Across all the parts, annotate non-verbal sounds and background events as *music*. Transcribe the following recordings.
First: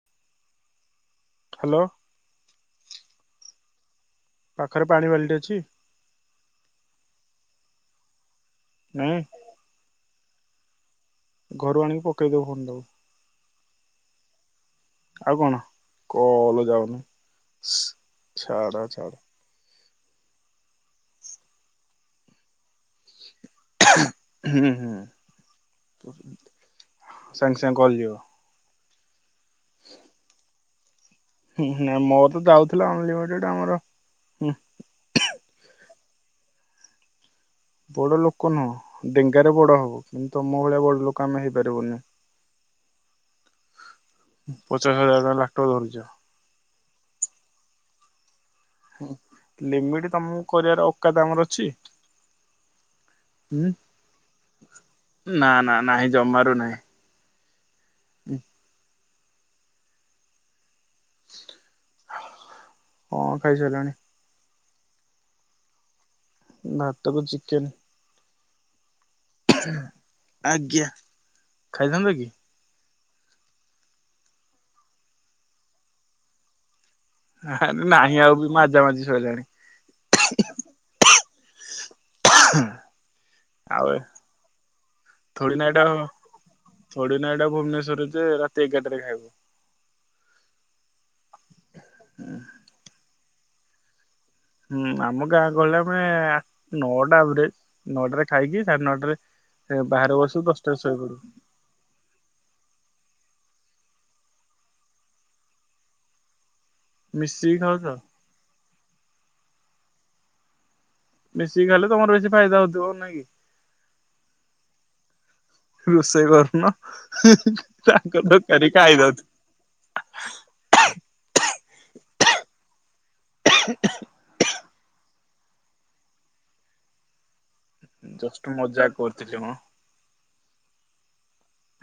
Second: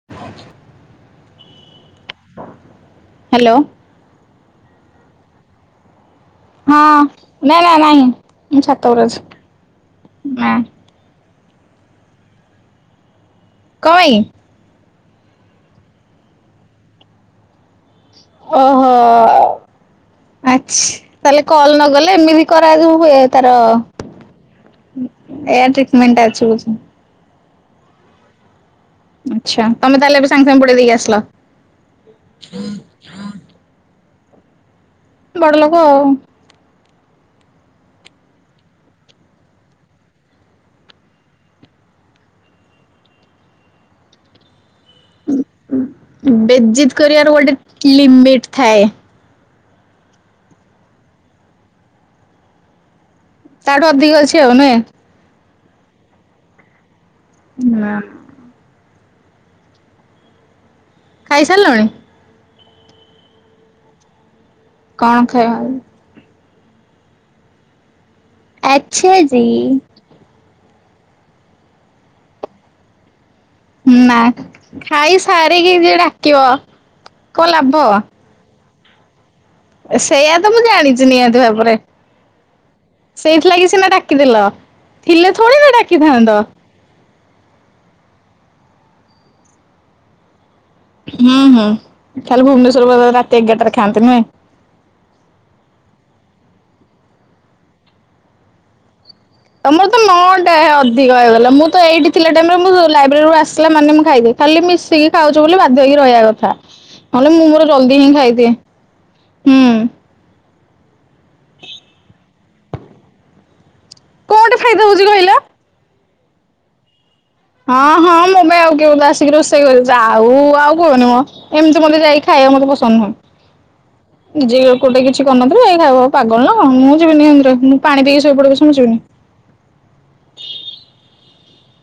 *unintelligible* Hello hello ପାଖରେ ପାଣି ବାଲଟି ଅଛି। ହଁ, ନାଁ ନାଁ ନାଇଁ ମୁଁ ଛାତ ଉପରେ ନାଇଁ ଅଛି ନା ଘରୁ ଆଣି ପକେଇଦବୁ ଫୋନ ଦବୁ କଣ ପାଇଁ? ଆଉ କଣ କଲ ଯାଉନି ଛାଡ ଛାଡ। ଆଛି ତାହେଲେ କଲ ନ ଗଲେ ଏମିତି। କରାଯିବୁ ହୁଏ ତାର ହୁଁ ହୁଁ ଏୟାର ଟ୍ରିଟମେଣ୍ଟ ଅଛି ବୋଧେ। ସାଙ୍ଗେ ସାଙ୍ଗେ କଲ ଯିବ। ଆଚ୍ଛା ତମେ ତାହେଲେ ଏବେ ସାଙ୍ଗେ ସାଙ୍ଗେ ବୁଡେଇ ଦେଇ କି ଆସିଲ। ହୁଁ ହୁଁ ନାଁ ମୋର ତ ଯାଉଥିଲା ଅନଲିମିଟେଡ ଆମର ହୁଁ। ବଡ଼ ଲୋକ ଆଉ। ବଡ ଲୋକ ନୁହଁ ଡେଙ୍ଗାରେ ବଡ ହବ କିନ୍ତୁ ତମ ଭଳିଆ ବଡ଼ ଲୋକ ଆମେ ହେଇପାରିବୁନି। ପଚାଶ ହଜାର ତ ଲାପଟପ ଧରୁଛ। ବେଯିତି କରିବାର ଗୋଟେ ଲିମିଟି ଥାଏ। ହୁଁ ଲିମିଟି ତମକୁ କରିବାର ୱକାତ ଆମର ଅଛି। ଉଁ ତାଠୁ ଅଧିକ ଅଛି ଆଉ ନୁହେଁ ନା ନା ନାହିଁ ଜମାରୁ ନାହିଁ। ନାଁ। ଉଁ ହୁଁ। ଖାଇ ସାରିଲଣି। ହଁ ଖାଇ ସାଇଲିଣି। କଣ ଖାଇବା ଆ ଭାତକୁ ଚିକେନ। ଆଛାଜୀ। ଆଜ୍ଞା ଖାଇଥାନ୍ତ କି। ନା ଖାଇ ସାରିକି ଯିଏ ଡାକିବ। କଣ ନା ବେ ଲାଭ ନାହିଁ ଆଉ ବି ମାଜାମାଜି ସଇଲାଣି। ସେଇଆ ତ ମୁଁ ଜାଣିଛି ନିହାତି ଭାବରେ। ସେଇଥିଲାଗି ଆଉ ସିନା ଡାକିଦେଲ ଥିଲେ ଥୋଡ଼ି ନା ଡାକିଥାନ୍ତ। ଥୋଡ଼ିନା ଏଟା ଭୁବନେଶ୍ୱର ଯେ ରାତି ଏଗାରଟାରେ ଖାଇବ। ହୁଁ ହୁଁ ଖାଲି ଭୁବନେଶ୍ଵର ଵାଲା ରାତି ଏଗାରଟାରେ ଖାଆନ୍ତି ନୁହେଁ। ହୁଁ ଆମ ଗାଁ ଗହଳି ରେ ଆମେ ନଅଟା ଆଭରେଜ ନଅଟାରେ ଖାଇକି ସାଢେ ନଅଟାରେ। ତମର ତ ବାହାରେ ବସୁ ନଅଟା ଦଶଟାରେ ଶୋଇପଡୁ ଅଧିକ ହେଇଗଲା ମୁଁ ତ ଏଇଠି। ଥିଲା ଟାଇମ ରେ ମୁଁ ଲାଇବ୍ରେରୀରୁ ଆସିଲା ମାନେ ମୁଁ ଖାଇଦିଏ ଖାଲି ମିଶିକି ଖାଉଛୁ ବୋଲି ବାଧ୍ୟ ହେଇକି ରହିବା କଥା। ନହେଲେ ମୁଁ ମିଶିକି ମୋର ଖାଉଛୁ ଆଉ। ଜଲଦି ହିଁ ଖାଇଦିଏ ହୁଁ। ମିଶିକି ଖାଇଲେ ତମର ବେଶୀ ଫାଇଦା ହଉଥିବ ନାଇଁ କି। କୋଉଠି ଫାଇଦା ହଉଛି କହିଲ। ରୋଷେଇ କରୁନ ହୁଁ। ହଁ ହଁ ମୋ ପାଇଁ ଆଉ କିଏ ଗୋଟେ ଆସିକି ରୋଷେଇ। ସେଇ ଯାଉ ଆଉ କୁହନି ମଁ ଏମିତି ମତେ ଯାଇ ଖାଇବାକୁ ମତେ ପସନ୍ଦ ନୁହଁ। *unintelligible* ନିଜେ କୋଟା କିଛି କରିନଥିବ ଯାଇ ଖାଇବ ପାଗଳ ନା କଣ ମୁଁ ଯିବିନି ସେନୀତିରେ। ଜଷ୍ଟ ମଜାକ କରୁଥିଲି ମଁ।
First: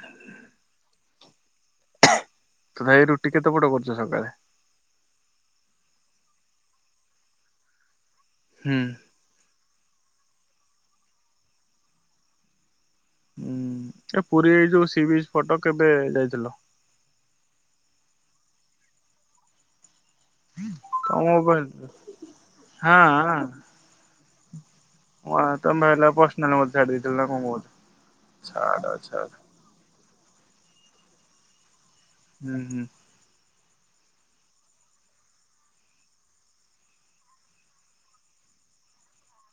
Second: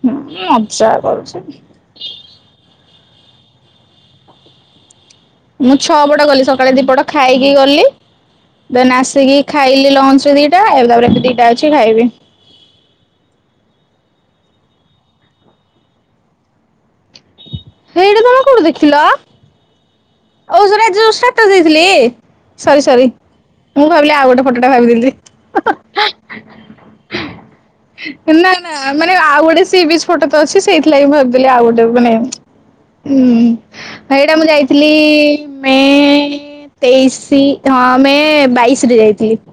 ହୁଁ ମଜ୍ଜା କରୁଛି। ତଥାପି ରୁଟି କେତେ ପଟ କରୁଛ ସକାଳେ। ମୁଁ ଛଅ ପଟ କଲି ସକାଳେ ଦିପଟ ଖାଇକି ଗଲି ହୁଁ। ଦେନ ଆସିକି ଖାଇଲି ଲଞ୍ଚ ରେ ଦିଟା ଏବେ ତାପରେ ଏ ଦିଟା ଅଛି ଖାଇବି। ହୁଁ ଏ ପୁରୀ ଏ ଯୋଉ ସିିବିଜି ଫଟ କେବେ ଯାଇଥିଲ। ହେଇଠି ତମେ କୋଉଠୁ ଦେଖିଲ। ଆଉ ସ ଆଜି ଯୋଉଁ ତମ ଟାଟାସ ମୋବାଇଲ ଦେଇଥିଲି ସରି ସରି ହଁ। ମୁଁ ଭାବିଲି ଆଉ ଗୋଟେ ଫଟଟା ଭାବିଦେଲି। *inaudible* ଛାଡ ନା ନା ଛାଡ। *unintelligible* ସି ବିଚ୍ ଫୋଟ ତ ଅଛି ସେଇଥିଲାଗି ଭାବିଦେଲି ଆଉ ଗୋଟେକୁ *unintelligible* ହୁଁ ହୁଁ। ଉୁଁ ହେଇଟା ମୁଁ ଯାଇଥିଲି ମେ- ଏ - ତେଇଶି ହଁ ମେଂ ବାଇଶରେ ଯାଇଥିଲି।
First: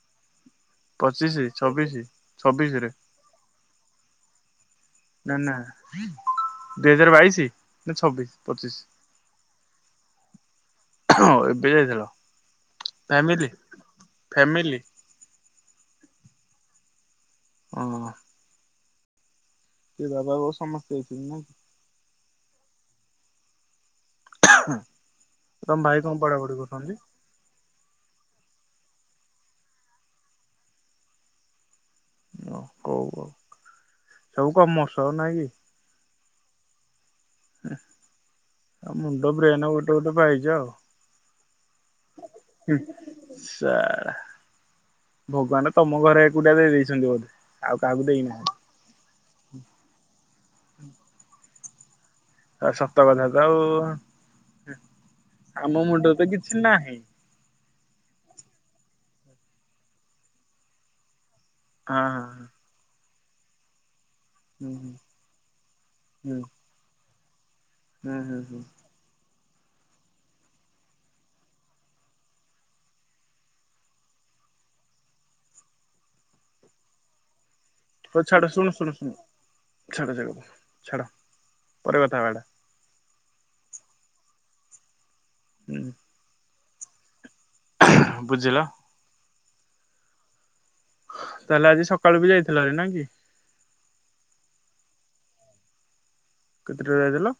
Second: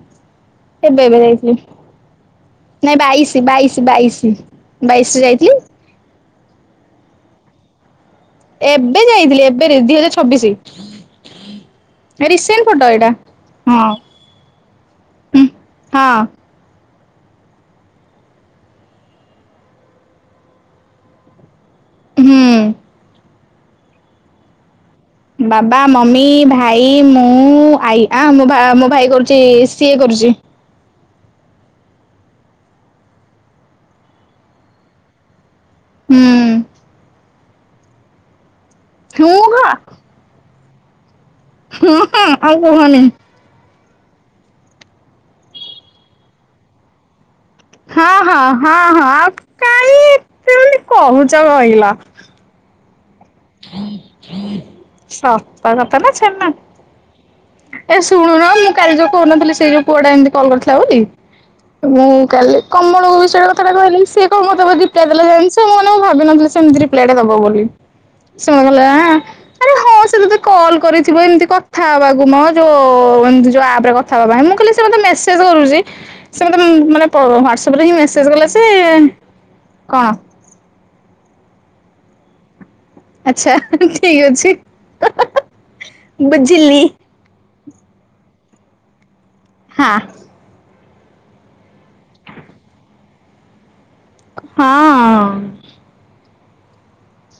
ଏବେ ଏବେ ପଚିଶି ଯାଇଥିଲି ଛବିଶି ଛବିଶିରେ ନାଇଁ ବାଇଶ ବାଇଶ ବାଇଶ। ନା ନା ଦୁଇ ହଜାର ବାଇଶି ନା ଛବିଶ? ପଚିଶି ଏବେ ଯାଇଥିଲି ଏବେରେ ଦି ହଜାର ଛବିଶି ଏବେ ଯାଇଥିଲ ରିସେଣ୍ଟ ଫଟୋ ଏଇଟା ଫ୍ୟାମିଲି ହଁ। ଫ୍ୟାମିଲି ହୁଁ ହଁ। ଅ ଆଁ ସେ ବାବା ବାଉ ସମସ୍ତେ ଯାଇଚନ୍ତି ନାଇଁ ନା ହୁଁ *inaudible* ତମ ବାବା ଭାଇ କଣ ମମି ପଢାପଢି ଭାଇ କରୁଛନ୍ତି? ମୁଁ ମୁଁ ଆଇ ଆ ମୋ ମୋ ଭାଇ କରୁଚି ସିଏ କରୁଚି। ଓ କଉ ଆଉ ସବୁ କମର୍ସ ନାଇଁ କି। ଉଁ ଆଉ ହୁଁ ମୁଣ୍ଡ ହଁ ବ୍ରେନ ଗୋଟେ ଗୋଟେ ପାଇଚ ଆଉ। ହୁଁ ହଁ ଆଉ କୁହନି। *inaudible* ଭଗବାନ ତମ ଘରେ ଏକୁଟିଆ ଦେଇ ଦେଇଛନ୍ତି ବୋଧେ। ଆଉ କାହାକୁ ହଁ ହଁ ଦେଇନାହାନ୍ତି। ହଁ ହଁ ଆଉ କାଇଁ ଏତେ ବୋଲି କହୁଚ କହିଲ। ଆ ସତ କଥା ତ ଆଉ ସତ ଆମ କଥା ନା ମୁଣ୍ଡରେ ତ ଛେନା। କିଛି ନାହିଁ। ଏ ଶୁଣୁନ ମୁଁ କାଲି ଯୋଉ କହୁ ନଥିଲି ସେଇ ଯୋଉ ପୁଅଟା ଏମତି କଲ କରିଥିଲା ବୋଲି - ହଁ ମୁଁ ହଁ କାଲି କମଳକୁ ବିଷୟ କଥାଟା କହିଲି ସିଏ କ ମୁଁ ତବ ହୁଁ ହୁଁ ରେପ୍ଲାୟେ ଦେଲା ଜଣିିଚ ମୁଁ ମାନେ ମୁଁ ହୁଁ ଭାବିନଥିଲି ସେ ଏମତିି ରିପ୍ଲାଏ ଟା ଦବ ବୋଲି। ହୁଁ ହୁଁ ଶୁଣ ହୁଁ କଲା ଆଁ ଆରେ ହଁ ସେ ତତେ କଲ କରିଥିବ ଏମିତି କଥା ହବାକୁ ମ ଯୋଉ ଏମତି ଯୋଉ ଆପରେ କଥା ହବା ପାଇଁ, ମୁଁ କହିଲି ସେ ମତେ ମେସେଜ କରୁଚି - ସେ ମତେ ମାନେ ପ ହ୍ଵାଟସପରେ ହିଁ ହଉ ମେସେଜ ଛାଡ କଲା ଯେ, ଶୁଣୁ ଶୁଣୁ ଶୁଣୁ ଛାଡ କଣ - ସେକଥା ଛାଡ ପରେ କଥା ହେବା ଏଟା। ଆଛା ଠିକ ଅଛି ହୁଁ। ବୁଝିଲି। ବୁଝିଲ। ହଁ। ତାହେଲେ ଆଜି ସକାଳୁ ବି ଯାଇଥିଲ ଆରି ନା କି - ହଁ ଆଁ କେତେଟାରେ ଯାଇଥିଲ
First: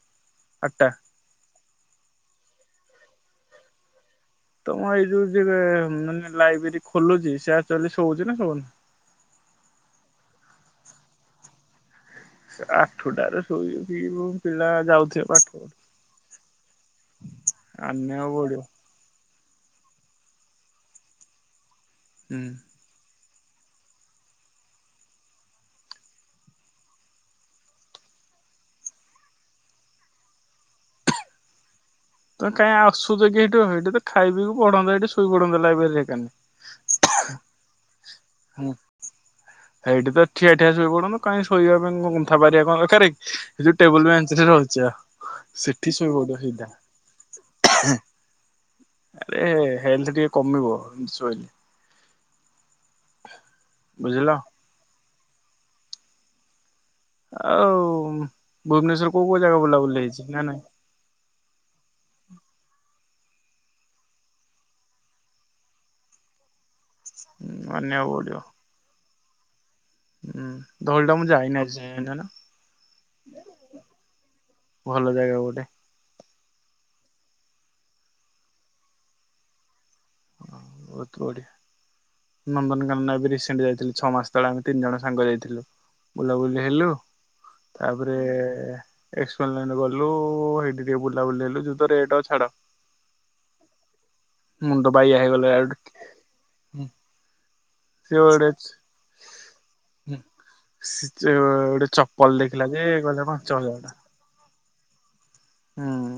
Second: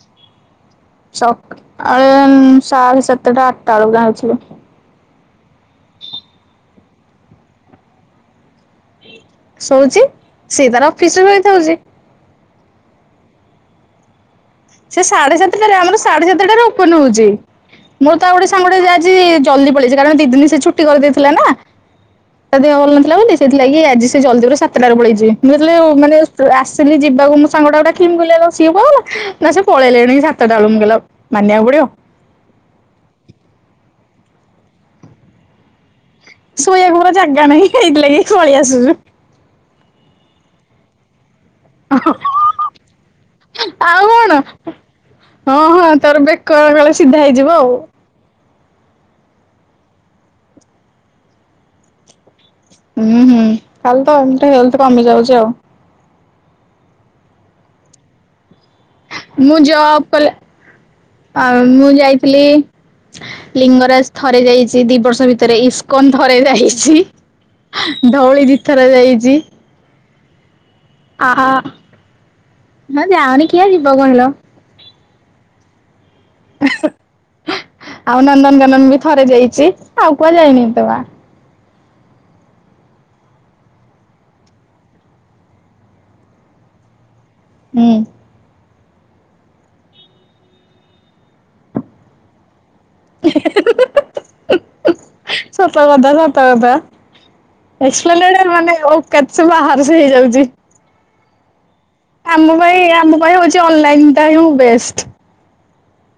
ଆଟ୍ଟା। ସକାଳେ ସାଢେ ସାତଟା ଆଟଟା ବେଳକୁ ଆଇଥିଲି। ତମ ଏଇ ଯୋଉ ଯେ ମାନେ ଲାଇବେରୀ ଖୋଲୁଚି ସେ ଏକ୍ଚ୍ୟଆଲି ଶୋଉଚି ନା ଶୋଉନି? ସୋଉଚି ସିଏ ତାର ଅଫିସରେ ରୋଇ ଥାଉଚି ସେ ଆଠୁଟାରେ ଶୋଇ ଉଠିକି କୋଉ ପିଲା ସେ ଯାଉଥିଵେ ସାଢେ ପାଠ ପଢି - ସାତଟାରେ ଆମର ସାଢେ ସାତଟାରେ ଓପୋନ ହୋଉଚି ଆମେ ମୋର ତ ଆଉ ଗୋଟେ ପଢିବୁ ସାଙ୍ଗଟେ ଆଜି ଜଲଦି ପଳେଇଛି କାରଣ ଦି ଦିନ ସେ ଛୁଟି କରିଦେଇଥିଲା ନା ହୁଁ ତା ଦେହ ଭଲ ନଥିଲା ବୋଲି। ସେଥିଲାଗି ଆଜି ସେ ଜଲଦି ପୁରା ସାତଟାରୁ ପଳେଇଛି ମୁଁ ଯେତେଵେଳେ ମାନେ ଆସିଲି ଯିବାକୁ ମୁଁ ସାଙ୍ଗଟାକୁ ଡାକି ମୁଁ କହିଲି ଆଲୋ ସିଏ କୁଆଡେ ଗଲା ନା ସେ ପଳେଇଲେଣି ସାତଟା ବେଳକୁ ମୁଁ କହିଲି ମାନିବାକୁ ପଡିବ। ତ କାଇଁ ଆସୁଛ କି ଏଠୁ ଏଠୁ ତ ଖାଇ ପି ପଢନ୍ତା ଏଠି ଶୋଇପଢ଼ନ୍ତ ଲାଇବ୍ରେରୀରେ ହେକାନେ। ଶୋଇବାକୁପରା ଜାଗା ନାହିଁ ହେଇଥିଲାଗି ପଳେଇଆସୁଛୁ। ହେଇଠି ତ ଠିଆ ଠିଆ ଶୋଇପଡନ୍ତ। କାଇ ଶୋଇବା ପାଇଁ କଣ କନ୍ଥା ପାରିବା କଣ ଦରକାର ଯୋଉ ଆଉ ଟେବୁଲ କଣ ବେଞ୍ଚରେ ରହୁଛି। ହଁ ହଁ ତୋର ବେକ ଏକାବେଳେ ସିଧା ହେଇଯିବ ଆଉ। ଆରେ ହେଲ୍ଥ ଟିକେ କମିବ ଏମିତି ଶୋଇଲେ। ହୁଁ ହୁଁ ଖାଲି ତ ବୁଝିଲ ଏମତି ହେଲଥେ କମି ଯାଉଚି ଆଉ। ଆଉ ଭୁବନେଶ୍ଵର କୋଉ କୋଉ ଜାଗା ମୁଁ ଜବ୍ ବୁଲାବୁଲି ହେଇଛି କଲେ ନା ନାଇଁ? ଆଉ ମୁଁ ଯାଇଥିଲି ଲିଙ୍ଗରାଜ ଥରେ ଯାଇଛି ଦି ବର୍ଷ ଭିତରେ, ଇସ୍କନ ଥରେ ଯାଇଛି। ମାନିବାକୁ ପଡିବ। ଧଉଳି ଦି ଥର ଯାଇଛି। ହୁଁ ଧଉଳି ତ ମୁଁ ଆ ଯାଇନି ଆଜି ଯାଏଁ ଜାଣିଛ ନା? ହଁ ଯାଅନି କିଆଁ ଯିବ କହିଲ। ଭଲ ଜାଗା ଗୋଟେ ଆଉ ନନ୍ଦନକାନନ ବି ଥରେ ଯାଇଛି। ଆଉ କୁଆଡେ ଯାଇନି ଏତେ ବା ବହୁତ୍ ବଢିଆ। ନନ୍ଦନକାନନ ଏବେ ରିସେଣ୍ଟ ଯାଇଥିଲି ଛଅ ମାସ ତଳେ ଆମେ ତିନି ଜଣ ସାଙ୍ଗ ଯାଇଥିଲୁ। ବୁଲାବୁଲି ହେଲୁ ହୁଁ। ତାପରେ ଏକ୍ସପ୍ଲାନେଟ ଗଲୁ ହେଇଟି ଟିକେ ବୁଲାବୁଲି ହେଲୁ ଯୋଉ ତ ରେଟ ଅ ଛାଡ। *inaudible* ମୁଣ୍ଡ ବାଇଆ ହେଇଗଲେ ସତ ଡାଇରେକ୍ଟ। କଥା ସତ କଥା ସେ ଏକ୍ସପ୍ଲାନେଟ ଗୋଟେ ମାନେ ଓଉକାତ୍ ସେ ବାହାର ସେ ହେଇଯାଉଛି। ସେ ଗୋଟେ ଚପଲ ଦେଖିଲା ଯେ କହିଲା ପାଞ୍ଚ ହଜାର। ଅନଲାଇନ୍ ଟା ହିଁ ବେଷ୍ଟ। ହୁଁ,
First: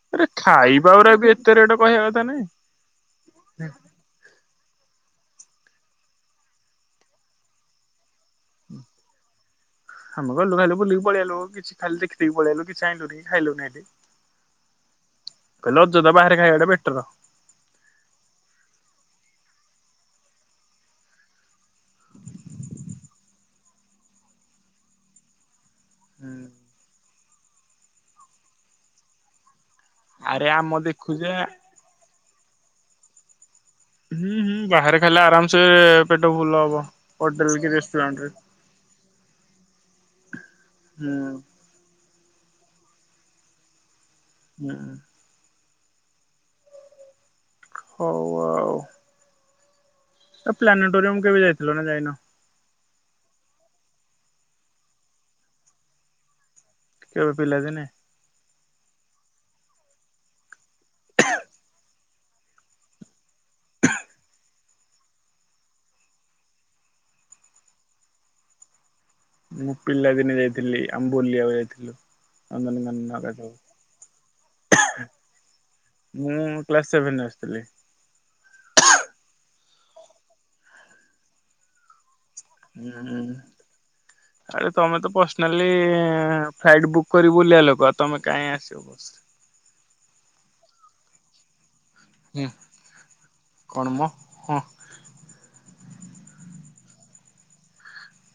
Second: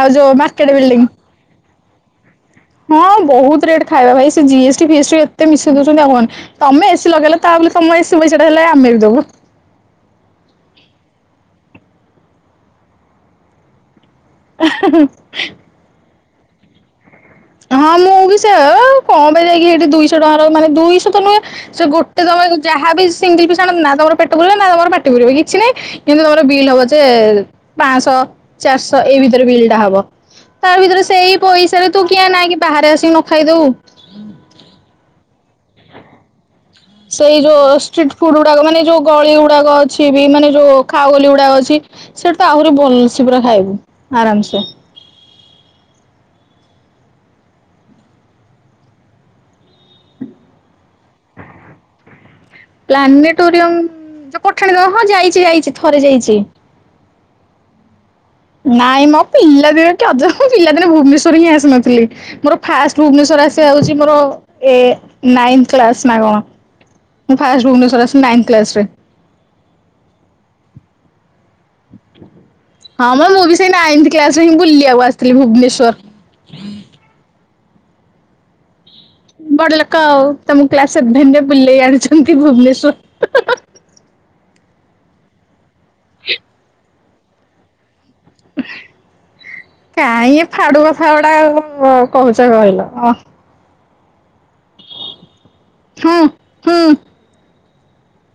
ଆଉ ଆରେ ଯୋଉ ମାର୍କେଟ ଖାଇବା ବିଲ୍ଡିଂ ଗୁରା ବି ଏତେ ରେଟ କହିବା କଥା ନାଇଁ। ହଁ ବୋହୁତ ରେଟ୍ ଖାଇବା ଭାଇ ସେ ଜିଏସ୍ ଟି ଫିଏସ୍ ଟି ଏତେ ମିଶେଇ ଦୋଉଛନ୍ତି ଆଉ କହେ ତମେ ଏସି ଲଗେଇ ତା ବୋଲି ତମ ଏସି ପଇସାଟା ହେଲେ ଆମେ ବି ଦେବୁ। ଆମେ ଗଲୁ ଖାଇଲୁ ବୁଲିକି ପଳଆଲୁ କିଛି ଖାଲି ଦେଖିଦେଇକି ପଳେଇଆଲୁ କିଛି ଆଣିଲୁନି କି ଖାଇଲୁନି ହେଟି। *unintelligible* ଖାଲି ଅଯଥା ବାହାରେ ଖାଇବାଟା ବେଟର। ହଁ ମୁଁ ବି ସେୟା କଣ ପାଇଁ ଯାଇକି ହେଇଠି ଦୁଇଶହ ଟଙ୍କାର ମାନେ ଦୁଇଶହ ତ ନୁହେଁ ସେ ଗୋଟେ ଦବାକୁ ଯାହା ବି ସିଙ୍ଗଲ ପି ଆଣ ନା ତମର ପେଟ ପୁରିବ ନା ତମର ମାଟି ପୁରିବ କିଛି ନାଇଁ। କିନ୍ତୁ ତମର ବିଲ୍ ହବ ଯେ ପାଆଁସ ଚାରିଶହ ଏଇ ଭିତରେ ବିଲ୍ ଟା ହବ। ଆରେ ଆମ ତା ଭିତରେ ଦେଖୁ ଯେ ସେଇ ପଇସାାରେ ତୁ କିଆଁ ନାଇଁ କି ବାହାରେ ଆସିକି ନ ଖାଇଦବୁ। ହୁଁ ହୁଁ ବାହାରେ ଖାଇଲେ ଆରାମସେ ପେଟ ଫୁଲ ହବ। ସେଇ ହୋଟେଲ କି ଯୋଉ ଷ୍ଟ୍ରିଟ୍ ରେଷ୍ଟୁରାଣ୍ଟରେ। ଫୁଡ ଗୁଡାକ ମାନେ ଯୋଉ ଗଳି ଗୁଡାକ ଅଛି ବି ମାନେ ଯୋଉ ହୁଁ ଖାଓଗଲି ଗୁଡାକ ଅଛି। ସେଠି ତ ଆହୁରି ଭଲସେ ପୁରା ଖାଇବୁ ଆରାମସେ। ହଉ ଆଉ। ତ ପ୍ଲାନେଟୋରିୟମ କେବେ ଯାଇଥିଲ ନା ଯାଇନ? ପ୍ଲାନେଟୋରିୟମ ତ ପଠାଣି ହଁ ଯାଇଛି ଯାଇଛି ଥରେ ଯାଇଛି। କେବେ ପିଲା ଦିନେ? ନାଇଁ ମ ପିଲାଦିନେ କି ଅଜବ ମୁଁ ପିଲାଦିନେ ଭୁବନେଶ୍ୱର ହିଁ ଆସିନଥିଲି ମୋର ଫାଷ୍ଟ ଭୁବନେଶ୍ୱର ଆସିବା ହେଉଛି ମୋର ଏ ନାଇନ୍ କ୍ଲାସ୍ ନା କଣ। ମୁଁ ଫାଷ୍ଟେ ଭୁବନେଶ୍ୱର ଆସିଲି ନାଇନ କ୍ଲାସରେ। ମୁଁ ପିଲାଦିନେ ଯାଇଥିଲି ଆମେ ବୁଲିବାକୁ ଯାଇଥିଲୁ। ନନ୍ଦନକାନନ ହଁ ଆକା ମ ସବୁ ମୁଁ ବି ସେଇ ନାଇନ୍ଥ କ୍ଲାସରେ ହିଁ ବୁଲିବାକୁ ଆସିଥିଲି ଭୁବନେଶ୍ଵର। ମୁଁ କ୍ଲାସ୍ ସେଭେନରେ ଆସିଥିଲି। ବଡ ଲୋକ ଆଉ ତମକୁ କ୍ଲାସ୍ ସେଭେନ୍ ରେବୁଲେଇ ଆଣିଛ୍ ହୁଁ ହୁଁ ଆରେ ତମେ ତ ପର୍ସନାଲି ଫ୍ଲାଇଟ୍ ବୁକ୍ କରି ବୁଲିଆ ଲୋକ ଆ ତମେ କାଇଁ ଆସିବ ବସ୍ ରେ। କାହିଁ ଏ ଫାଡୁ ଆ ଫାଉଡା କ ହୁଁ କହୁଛ କହିଲ ଅହ। କଣ ମ ହଁ। ହୁଁ। ହୁଁ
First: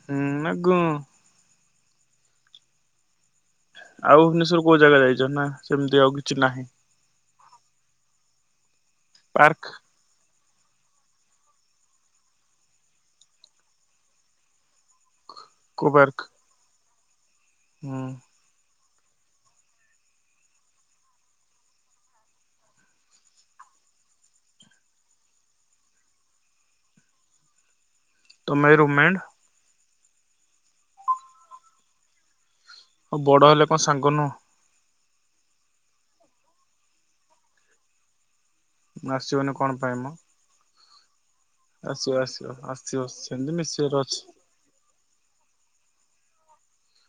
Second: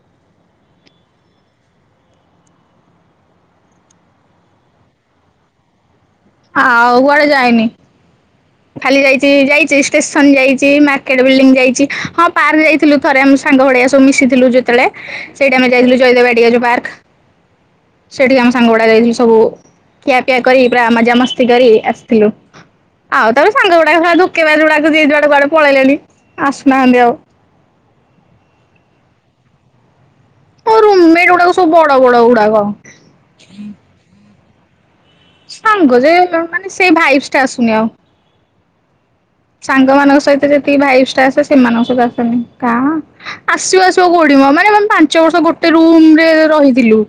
ହୁଁ ନା ଗୁଁ। ଆଉ ଭୁବନେଶ୍ୱର କୋଉ ଜାଗା ଯାଇଚ ନା ସେମିତି ଆଉ କିଛି ନାହିଁ ଆଉ କୁଆଡେ ଯାଇନି ଖାଲି ଯାଇଚି ପାର୍କ ଯାଇଚି ଷ୍ଟେସନ୍ ଯାଇଚି ମାର୍କେଟ ବିଲ୍ଡିଙ୍ଗ୍ ଯାଇଚି ହଁ ପାର୍କ ଯାଇଥିଲୁ ଥରେ ଆମେ ସାଙ୍ଗ ଭଳିଆ ସବୁ ମିଶିଥିଲୁ ଯେତେବେଳେ। ସେଠି ଆମେ କୋଉ ଯାଇଥିଲୁ ପାର୍କ? ଜୟଦେବାଟିଆ ଯୋଉ ପାର୍କ ହୁଁ ସେଠି ଆମ୍ ସାଙ୍ଗ ଗୁଡା ଯାଇଥିଲୁ ସବୁ ଖିଆପିଆ କରି ପୁରା ମଜାମସ୍ତି କରି ଆସିଥିଲୁ। ଆଉ ତା ପରେ ବି ସାଙ୍ଗ ଗୁଡାକା ଶଳା ଧୋକେବାଜ୍ ଗୁଡା ଯେ ଯୁଆଡେ କୁଆଡେ ପଇଲେଣି ଆସୁହାନ୍ତି ଆଉ। ତମେ ରୁମ୍ ମେଣ୍ଡ୍? ମୋ ରୁମ୍ ମେଣ୍ଟ ଗୁଡାକ ସବୁ ବଡ ବଡ଼ ଗୁଡାକ। ଆଉ ବଡ ହେଲେ କଣ ସାଙ୍ଗ ନୁହଁ। ସାଙ୍ଗ ଯେ ମାନେ ସେ ଭାଇଭ୍ ଟା ଆସୁନି ଆଉ। ଆସିବନି କଣ ପାଇଁ ମ? ସାଙ୍ଗମାନଙ୍କ ସହିତ ଯେତ ଭାଇପ୍ ଟା ଆସେ ସେମାନଙ୍କୁ ସହିତ ଆସିବ ଆସେନି ଆସିବ କାଁ ଆସିବ ସେମିତି ଆସିବ ମିଶିବାର ଆସିବ ଅଛି। କୋଠିମ ମାନେମ ପାଞ୍ଚ ବର୍ଷ ଗୋଟ୍ ଗୋଟେ ରୁମ୍ ରେ ରହିଥିଲୁ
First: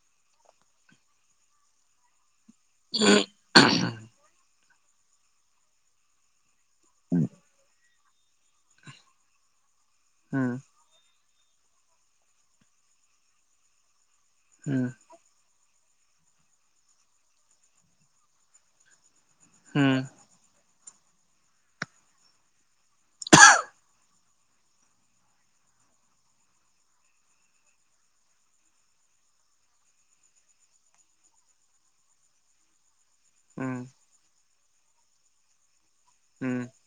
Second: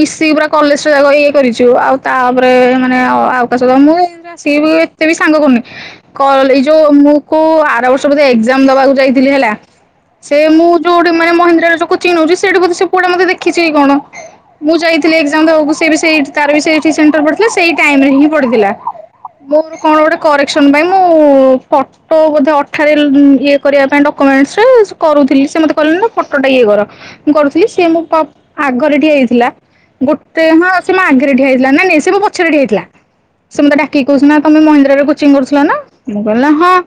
ମିଶିକି ପୁରା କଲେଜ ଯାକ ଇଏ କରିଚୁ ଆଉ ତାପରେ ମାନେ ଆଉ କାସହିତ ମୁଁ ଏ ଏନ୍ତି ଆସି ବି ଏତେ ବି ସାଙ୍ଗ କରୁନି କଲ ଏଜଉ ଯୋଉଁ ମୁଁ କୁ ଆର ବର୍ଷ ବୋଧେ ଏଜାମ୍ ଦବାକୁ ଯାଇଥିଲି ହେଲା ସେ ହୁଁ ମୁଁ ଯୋଉଠି ମାନେ ମହିନ୍ଦ୍ରାରେ ଯୋଉ କୋଚିଙ୍ଗ୍ ନଉଚି ସେଇଠି ବୋଧେ ସେ ପୁଆଟା ମତେ ଦେଖଚି କଣ ମୁଁ ହୁଁ ଯାଇଥିଲ ଲି ଏକ୍ସାମ୍ ଦବାକୁ ସେ ବି ସେଠି ତାର ବି ସେଠି ସେଣ୍ଟର୍ ପଡିଥିଲା ସେଇ ଟାଇମ୍ ହିଁ ପଡିଥିଲା। ମୋର ହୁଁ କଣ ଗୋଟେ କରେକ୍ସନ୍ ପାଇଁ ମୁଁ ଫଟୋ ବୋଧେ ଅଟ୍ ଠାରେ ଲ ଅଁ ଇଏ କରିବା ପାଇଁ ଡକ୍ୟୁମେଣ୍ଟସ୍ ରେ କରୁଥିଲି ସେ ମତେ କହିଲି ନା ଫଟୋଟା ଇଏ କର। ମୁଁ କରୁଥିଲି ସିଏ ମୋ ପା ଆଗରେ ଠିଆ ହେଇଥିଲା। ଗୋଟେ ହଁ ସେ ମୋ ଆଗରେ ଠିଆ ହେଇଥିଲା ନାଇ ନାଇଁ ସେ ମୋ ପଛରେ ଠିଆ ହେଇଥିଲା। ସେ ହୁଁ ମତେ ଡାକିକି କଉଛନ୍ତି ନା ତମେ ମହିନ୍ଦ୍ରା ରେ କୋଚିଙ୍ଗ୍ କରୁଥିଲ ନା। ମୁଁ କହିଲି ହଁ ହୁଁ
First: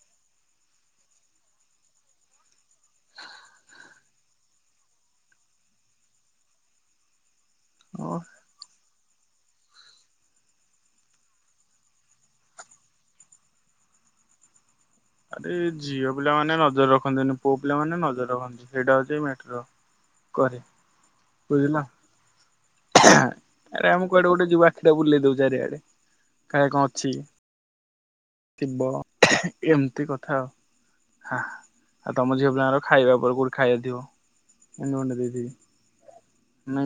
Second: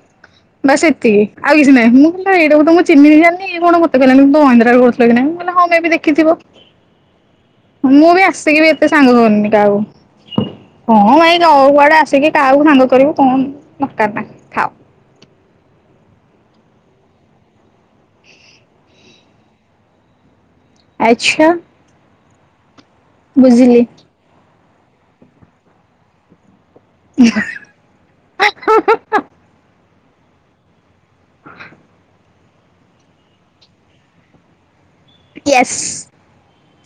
ବାସ୍ ଏତିକି ଆଉ କିଛି ନାହିଁ ମୁଁ କହିଲି ଏଇଟାକୁ ତମ୍ ଚିହିଁନି କି ଜାଣିନି ଏ କଣ ମତେ କହିଲାଣି ମହିନ୍ଦ୍ରାରେ କରୁଥିଲ କି ନାହିଁ ମୁଁ କହିଲି ହଁ ମେ ବି ଦେଖିଥିବ। ମୁଁ ଓ ବି ଆସିକି ବି ଏତ୍ ଟେ ସାଙ୍ଗ କରୁନି କାହାକୁ କଣ ପାଇଁ ଆଉ କୁଆଡେ ଆସିକି କାହାକୁ ସାଙ୍ଗ କରିବୁ କଣ କାବା ଆରେ ଏ ଝିଅ ପିଲାମାନେ ନଜର ରଖନ୍ତିନି ପୁଅ ପିଲା ମାନେ ନଜର ରଖନ୍ତି। ସେଇଟା ହଉଚି ମେଟ୍ରୋ। କରେ ଆଚ୍ଛା ବୁଝିଲ ବୁଝିଲି ଆରେ ଆମକୁ କୁଆଡୁ ଗୋଟେ ଯିବ ଆଖି ଟା ବୁଲେଇ ଦଉ ଚାରିଆଡେ କାଳେ କଣ ଅଛି ଥିବ ଏମିତି କଥା ଆଉ। ହା ଆଉ ତମ ଝିଅ ପିଲାଙ୍କର ଖାଇବା ଉପରକୁ କୋଉଠି ଖାଇବା ଥିବ ଏନ୍ତି ଏନେଇ ୟସ୍ -ସ୍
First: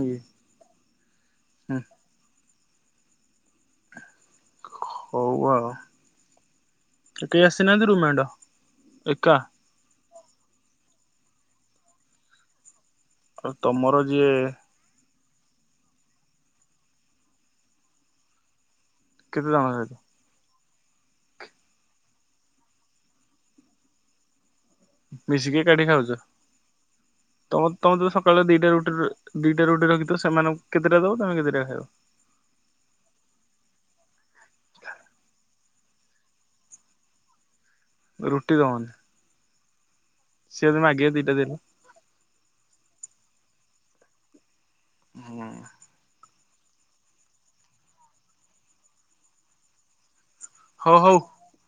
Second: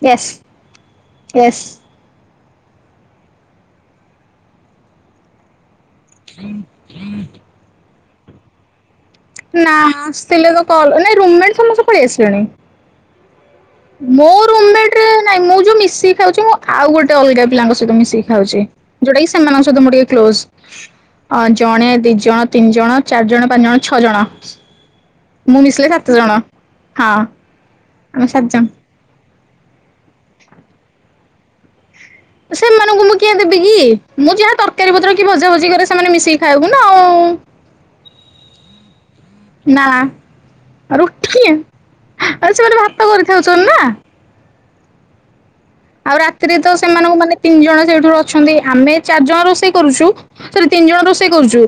ୟସ୍ -ସ୍ ୟସ୍ - ସ୍। *unintelligible* ହଉ ଆ କେହି ଆସିନାହାନ୍ତି ରୁମାଣ୍ଡ ଏକା? ନା ଆସିଥିଲେ ତ କଲ୍ ନାଇଁ ରୁମ୍ମେଟ୍ ସମସ୍ତେ କହି ଆସିଲେଣି। ଅ ତମର୍ ମୋଁ ରୁମ୍ ମେଟ୍ ରେ ନାଇଁ ମୁ ଯୋଉ ମିଶିକି ଖାଉଛି ମୁଁ ଆଉ ଗୋଟେ ଅଲଗା ପିଲାଙ୍କ ସହିତ ମିଶିକି ଖାଉଛି। ଜୋଉଡା କି କେତେ ଜଣ ସେମାନଙ୍କ ସହିତ ମୁ ଟିକେ କ୍ଲୋସ୍। ଅ ଜଣେ ଦି ଜଣ ତିନି ଜଣ ଚାରି ଜଣ ପାଞ୍ଚ ଜଣ ଛଅ ଜଣ। ମିଶିକି ମୁଁ ଏକାଠି ମିଶିଲେ ସାତ ଖାଉଛ ଜଣ। ହଁ ତମ ତମେ ତ ଆମେ ସାତ ସକାଳେ ଜଣ ଦିଟା ଦିଟା ରୁଟି ରଖି ତ ସେମାନଙ୍କୁ କେତେଟା ଦବ ତମେ କେତେଟା ଖାଇବ? ସେମାନଙ୍କୁ ମୁଁ କିଆ ଦେବି କି ମୁଁ ଯାହା ତରକାରୀ ପତ୍ର କି ଭଜା ଭଜି କରେ ସେମାନେ ମିଶିକି ଖାଇବୁ ନା ଆଉ। ରୁଟି ଦବନି? ନା ସିଏ ଯଦି ମାଗିବେ ଦିଟା ରୁଟି ଦେଲେ ଆଉ ସେମାନେ ଭାତ କରିଖାଉଛନ୍ତି ନା ହୁଁ ଆଉ ରାତିରେ ତ ସେମାନଙ୍କୁ ମାନେ ତିନି ଜଣ ସେଇଠୁ ଅଛନ୍ତି ଆମେ ଚାରି ଜଣ ରୋଷେଇ କରୁଛୁ ସେଠ ତିନି ହଉ ଜଣ ହଉ ରୋଷେଇ କରୁଛୁ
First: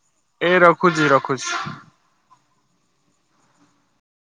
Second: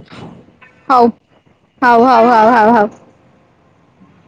ଏ ରଖୁଛି ହଉ ରଖୁଛି। ହଉ ହଉ ହଉ ହଉ ହଉ।